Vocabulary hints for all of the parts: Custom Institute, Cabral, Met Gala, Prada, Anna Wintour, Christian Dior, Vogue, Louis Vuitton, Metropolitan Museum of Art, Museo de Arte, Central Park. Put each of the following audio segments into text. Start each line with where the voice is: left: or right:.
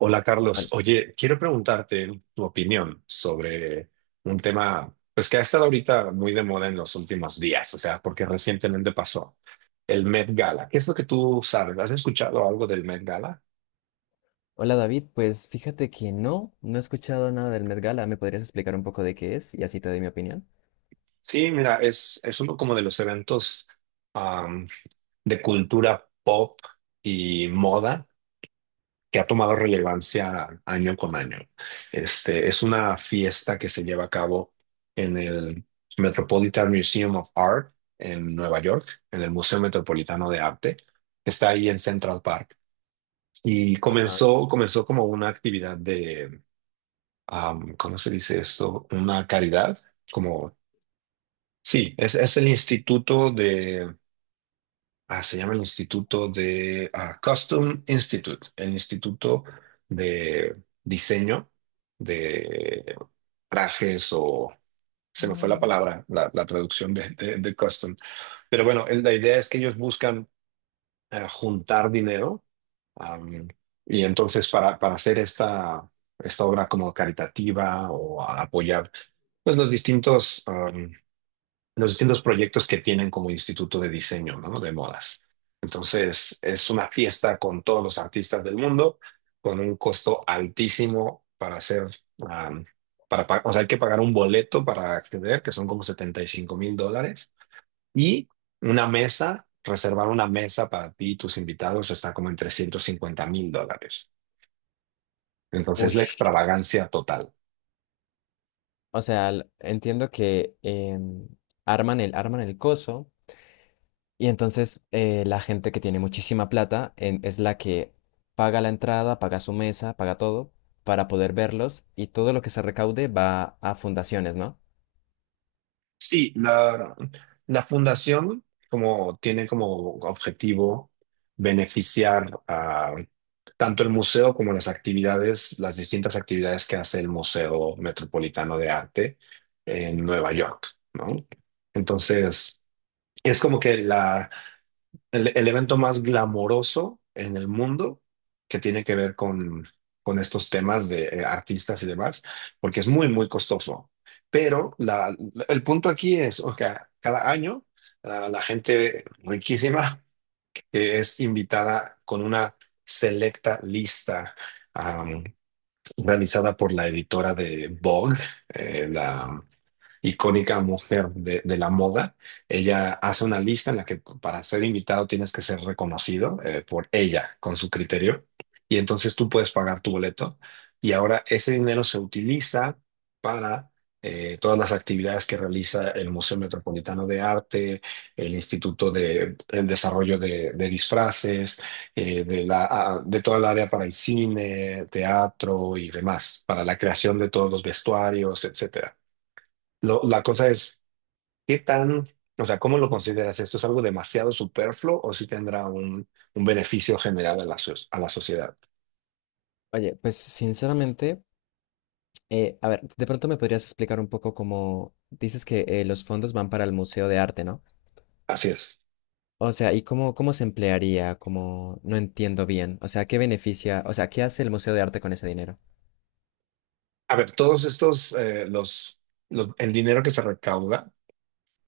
right: Hola Carlos,
left: Hol-
right: oye, quiero preguntarte tu opinión sobre un tema, pues que ha estado ahorita muy de moda en los últimos días, o sea, porque recientemente pasó el Met Gala. ¿Qué es lo que tú sabes? ¿Has escuchado algo del Met Gala?
left: Hola David, pues fíjate que no, he escuchado nada del Met Gala. ¿Me podrías explicar un poco de qué es? Y así te doy mi opinión.
right: Sí, mira, es uno como de los eventos am, de cultura pop y moda que ha tomado relevancia año con año. Este, es una fiesta que se lleva a cabo en el Metropolitan Museum of Art en Nueva York, en el Museo Metropolitano de Arte. Está ahí en Central Park. Y
left: Ajá.
right: comenzó como una actividad de, ¿cómo se dice esto? Una caridad, como, sí, es el Instituto de Ah, se llama el Instituto de Custom Institute, el Instituto de Diseño de Trajes o se me fue la palabra, la traducción de, de Custom. Pero bueno, el- la idea es que ellos buscan juntar dinero am, y entonces para hacer esta, esta obra como caritativa o a apoyar pues los distintos proyectos que tienen como instituto de diseño, ¿no? De modas. Entonces, es una fiesta con todos los artistas del mundo, con un costo altísimo para hacer, am, para, pa- o sea, hay que pagar un boleto para acceder, que son como 75.000 dólares, y una mesa, reservar una mesa para ti y tus invitados está como en 350.000 dólares. Entonces, la
left: Ush.
right: extravagancia total.
left: O sea, entiendo que arman arman el coso y entonces la gente que tiene muchísima plata es la que paga la entrada, paga su mesa, paga todo para poder verlos y todo lo que se recaude va a fundaciones, ¿no?
right: Sí, la fundación como tiene como objetivo beneficiar a tanto el museo como las actividades, las distintas actividades que hace el Museo Metropolitano de Arte en Nueva York, ¿no? Entonces, es como que la, el evento más glamoroso en el mundo que tiene que ver con estos temas de artistas y demás, porque es muy, muy costoso. Pero la- el punto aquí es, o sea, cada año la, la gente riquísima que es invitada con una selecta lista am, realizada por la editora de Vogue, la, icónica mujer de la moda. Ella hace una lista en la que para ser invitado tienes que ser reconocido por ella, con su criterio, y entonces tú puedes pagar tu boleto. Y ahora ese dinero se utiliza para todas las actividades que realiza el Museo Metropolitano de Arte, el Instituto de el Desarrollo de Disfraces, de la, de toda el área para el cine, teatro y demás, para la creación de todos los vestuarios, etcétera. Lo- la cosa es, ¿qué tan, o sea, cómo lo consideras? ¿Esto es algo demasiado superfluo o si tendrá un beneficio general a la, so- a la sociedad?
left: Oye, pues sinceramente. A ver, de pronto me podrías explicar un poco cómo dices que los fondos van para el Museo de Arte, ¿no?
right: Así es.
left: O sea, ¿y cómo, cómo se emplearía? Como no entiendo bien. O sea, ¿qué beneficia? O sea, ¿qué hace el Museo de Arte con ese dinero?
right: A ver, todos estos, los- el dinero que se recauda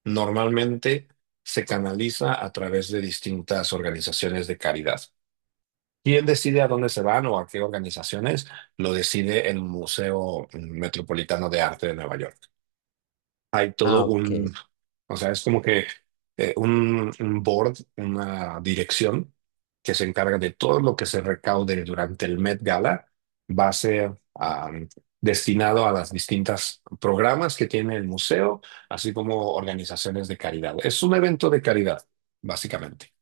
right: normalmente se canaliza a través de distintas organizaciones de caridad. ¿Quién decide a dónde se van o a qué organizaciones? Lo decide el Museo Metropolitano de Arte de Nueva York. Hay todo
left: Ah, ok.
right: un, o sea, es como que un board, una dirección que se encarga de todo lo que se recaude durante el Met Gala, va a ser destinado a las distintas programas que tiene el museo, así como organizaciones de caridad. Es un evento de caridad, básicamente.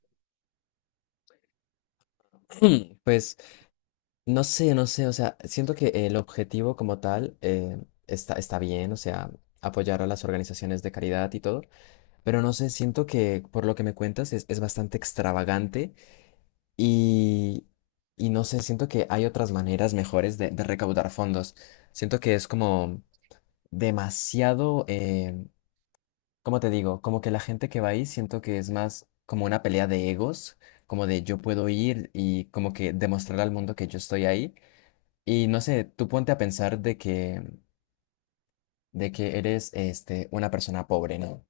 left: Pues no sé, no sé. O sea, siento que el objetivo como tal está, está bien, o sea, apoyar a las organizaciones de caridad y todo. Pero no sé, siento que por lo que me cuentas es bastante extravagante. Y, y no sé, siento que hay otras maneras mejores de recaudar fondos. Siento que es como demasiado, ¿cómo te digo? Como que la gente que va ahí siento que es más como una pelea de egos, como de yo puedo ir y como que demostrar al mundo que yo estoy ahí. Y no sé, tú ponte a pensar de que eres este, una persona pobre, ¿no?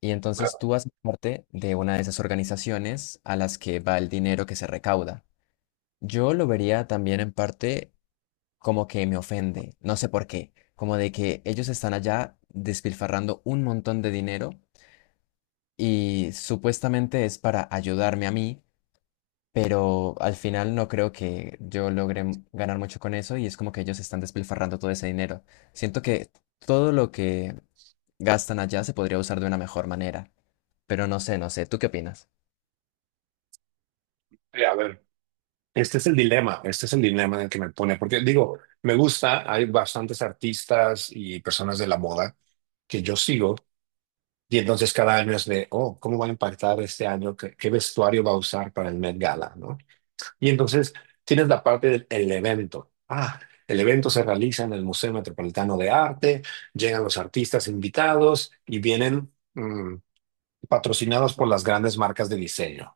left: Y entonces tú haces parte de una de esas organizaciones a las que va el dinero que se recauda. Yo lo vería también en parte como que me ofende, no sé por qué, como de que ellos están allá despilfarrando un montón de dinero y supuestamente es para ayudarme a mí, pero al final no creo que yo logre ganar mucho con eso y es como que ellos están despilfarrando todo ese dinero. Siento que todo lo que gastan allá se podría usar de una mejor manera, pero no sé, no sé, ¿tú qué opinas?
right: A ver, este es el dilema, este es el dilema en el que me pone, porque digo, me gusta, hay bastantes artistas y personas de la moda que yo sigo. Y entonces cada año es de, oh, ¿cómo va a impactar este año? ¿Qué, qué vestuario va a usar para el Met Gala, ¿no? Y entonces tienes la parte del el evento. Ah, el evento se realiza en el Museo Metropolitano de Arte, llegan los artistas invitados y vienen patrocinados por las grandes marcas de diseño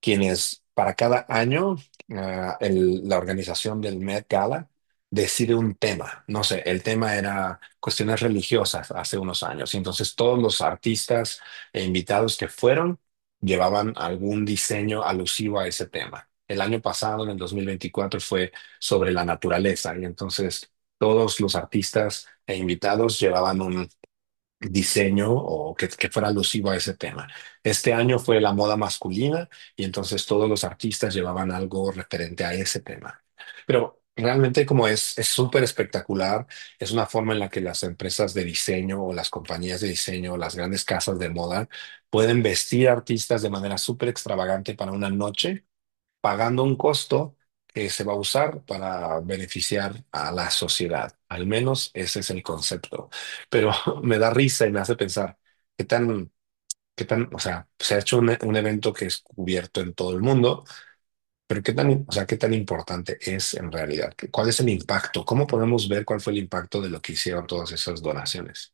right: quienes para cada año el- la organización del Met Gala decide un tema. No sé, el tema era cuestiones religiosas hace unos años. Y entonces todos los artistas e invitados que fueron llevaban algún diseño alusivo a ese tema. El año pasado, en el 2024, fue sobre la naturaleza. Y entonces todos los artistas e invitados llevaban diseño o que fuera alusivo a ese tema. Este año fue la moda masculina y entonces todos los artistas llevaban algo referente a ese tema. Pero realmente como es súper espectacular, es una forma en la que las empresas de diseño o las compañías de diseño o las grandes casas de moda pueden vestir artistas de manera súper extravagante para una noche pagando un costo que se va a usar para beneficiar a la sociedad. Al menos ese es el concepto. Pero me da risa y me hace pensar qué tan, qué tan, o sea, se ha hecho un evento que es cubierto en todo el mundo, pero qué tan, o sea, qué tan importante es en realidad. ¿Cuál es el impacto? ¿Cómo podemos ver cuál fue el impacto de lo que hicieron todas esas donaciones?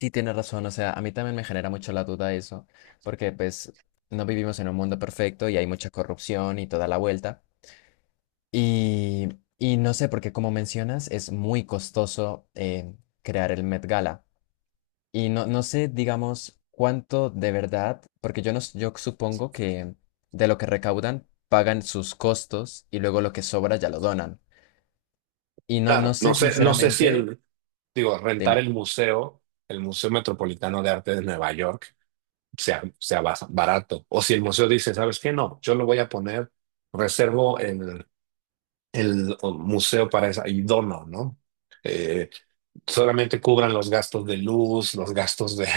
left: Sí, tienes razón, o sea, a mí también me genera mucho la duda eso, porque pues no vivimos en un mundo perfecto y hay mucha corrupción y toda la vuelta. Y, y no sé, porque como mencionas, es muy costoso crear el Met Gala. Y no, no sé, digamos, cuánto de verdad, porque yo, no, yo supongo que de lo que recaudan pagan sus costos y luego lo que sobra ya lo donan. Y no, no
right: Claro, no
left: sé,
right: sé, no sé si
left: sinceramente,
right: el, digo, rentar
left: dime.
right: el Museo Metropolitano de Arte de Nueva York sea, sea bas- barato. O si el museo dice, ¿sabes qué? No, yo lo voy a poner, reservo el museo para esa y dono, ¿no? Eh, solamente cubran los gastos de luz, los gastos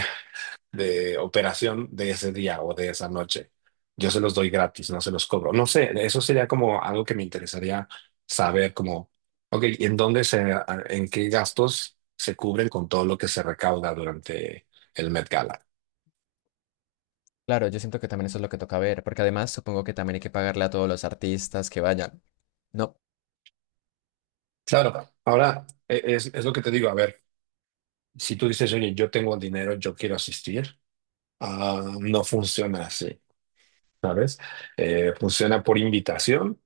right: de operación de ese día o de esa noche. Yo se los doy gratis, no se los cobro. No sé, eso sería como algo que me interesaría saber, como, ok, ¿en dónde se, en qué gastos se cubren con todo lo que se recauda durante el Met Gala?
left: Claro, yo siento que también eso es lo que toca ver, porque además supongo que también hay que pagarle a todos los artistas que vayan. No.
right: Claro, ahora e- es lo que te digo, a ver, si tú dices, oye, yo tengo dinero, yo quiero asistir, ah, no funciona así, ¿sabes? Funciona por invitación,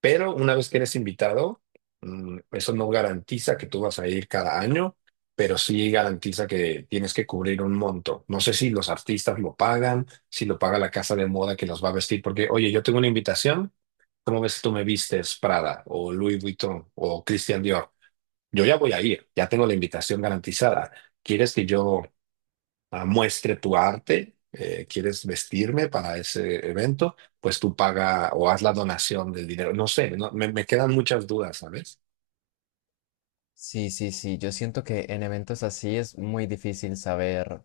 right: pero una vez que eres invitado, eso no garantiza que tú vas a ir cada año, pero sí garantiza que tienes que cubrir un monto. No sé si los artistas lo pagan, si lo paga la casa de moda que los va a vestir, porque, oye, yo tengo una invitación, ¿cómo ves si tú me vistes Prada o Louis Vuitton o Christian Dior? Yo ya voy a ir, ya tengo la invitación garantizada. ¿Quieres que yo muestre tu arte? ¿Quieres vestirme para ese evento? Pues tú paga o haz la donación del dinero. No sé, no- me quedan muchas dudas, ¿sabes?
left: Sí, sí, sí, yo siento que en eventos así es muy difícil saber.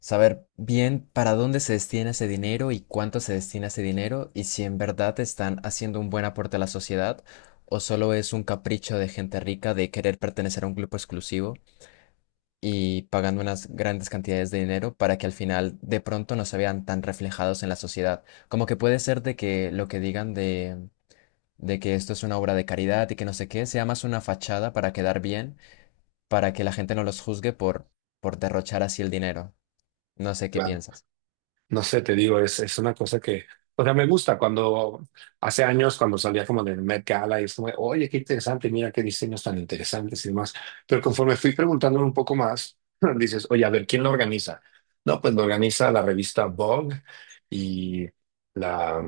left: Saber bien para dónde se destina ese dinero y cuánto se destina ese dinero y si en verdad están haciendo un buen aporte a la sociedad o solo es un capricho de gente rica de querer pertenecer a un grupo exclusivo y pagando unas grandes cantidades de dinero para que al final de pronto no se vean tan reflejados en la sociedad. Como que puede ser de que lo que digan de… de que esto es una obra de caridad y que no sé qué, sea más una fachada para quedar bien, para que la gente no los juzgue por derrochar así el dinero. No sé qué piensas.
right: No sé, te digo, es una cosa que, o sea, me gusta cuando hace años, cuando salía como del Met Gala y es como, oye, qué interesante, mira qué diseños tan interesantes y demás. Pero conforme fui preguntándome un poco más, dices, oye, a ver, ¿quién lo organiza? No, pues lo organiza la revista Vogue y la,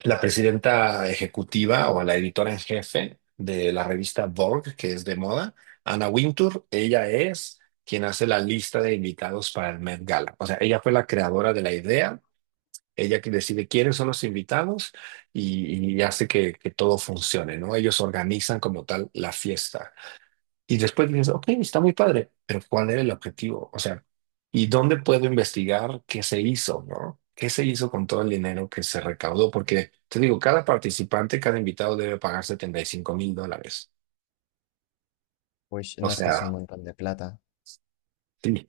right: la presidenta ejecutiva o la editora en jefe de la revista Vogue, que es de moda, Anna Wintour, ella es quien hace la lista de invitados para el Met Gala. O sea, ella fue la creadora de la idea, ella que decide quiénes son los invitados y hace que todo funcione, ¿no? Ellos organizan como tal la fiesta. Y después dices, ok, está muy padre, pero ¿cuál era el objetivo? O sea, ¿y dónde puedo investigar qué se hizo, no? ¿Qué se hizo con todo el dinero que se recaudó? Porque te digo, cada participante, cada invitado debe pagar 75.000 dólares.
left: Uy,
right: O
left: no, es que es un
right: sea,
left: montón de plata.
right: sí.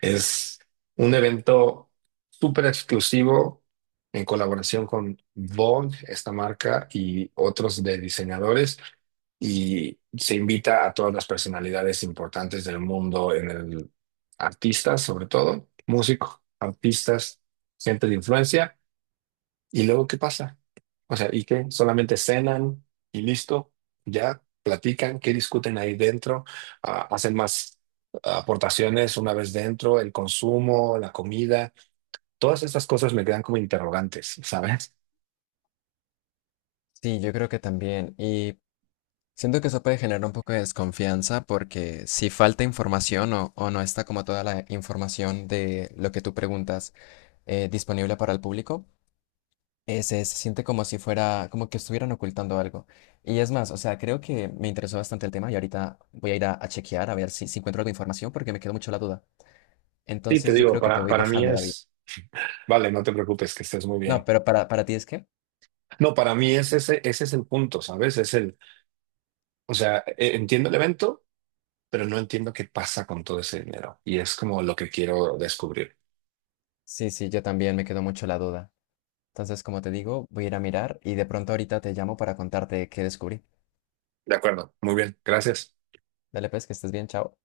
right: Es un evento súper exclusivo en colaboración con Vogue, esta marca, y otros de diseñadores. Y se invita a todas las personalidades importantes del mundo en el artistas, sobre todo, músicos, artistas, gente de influencia. ¿Y luego qué pasa? O sea, ¿y qué? ¿Solamente cenan y listo? ¿Ya platican? ¿Qué discuten ahí dentro? Ah, ¿hacen más aportaciones una vez dentro? ¿El consumo, la comida? Todas estas cosas me quedan como interrogantes, ¿sabes?
left: Sí, yo creo que también. Y siento que eso puede generar un poco de desconfianza porque si falta información o no está como toda la información de lo que tú preguntas disponible para el público, se siente como si fuera, como que estuvieran ocultando algo. Y es más, o sea, creo que me interesó bastante el tema y ahorita voy a ir a chequear a ver si, si encuentro algo de información porque me quedó mucho la duda.
right: Sí, te
left: Entonces yo
right: digo,
left: creo que te voy
right: para mí
left: dejando, David.
right: es... Vale, no te preocupes, que estés muy
left: No,
right: bien.
left: pero para ti es que…
right: No, para mí es ese, ese es el punto, ¿sabes? Es el, o sea, e- entiendo el evento, pero no entiendo qué pasa con todo ese dinero. Y es como lo que quiero descubrir.
left: Sí, sí, yo también me quedó mucho la duda. Entonces, como te digo, voy a ir a mirar y de pronto ahorita te llamo para contarte qué descubrí.
right: De acuerdo, muy bien, gracias.
left: Dale pues, que estés bien, chao.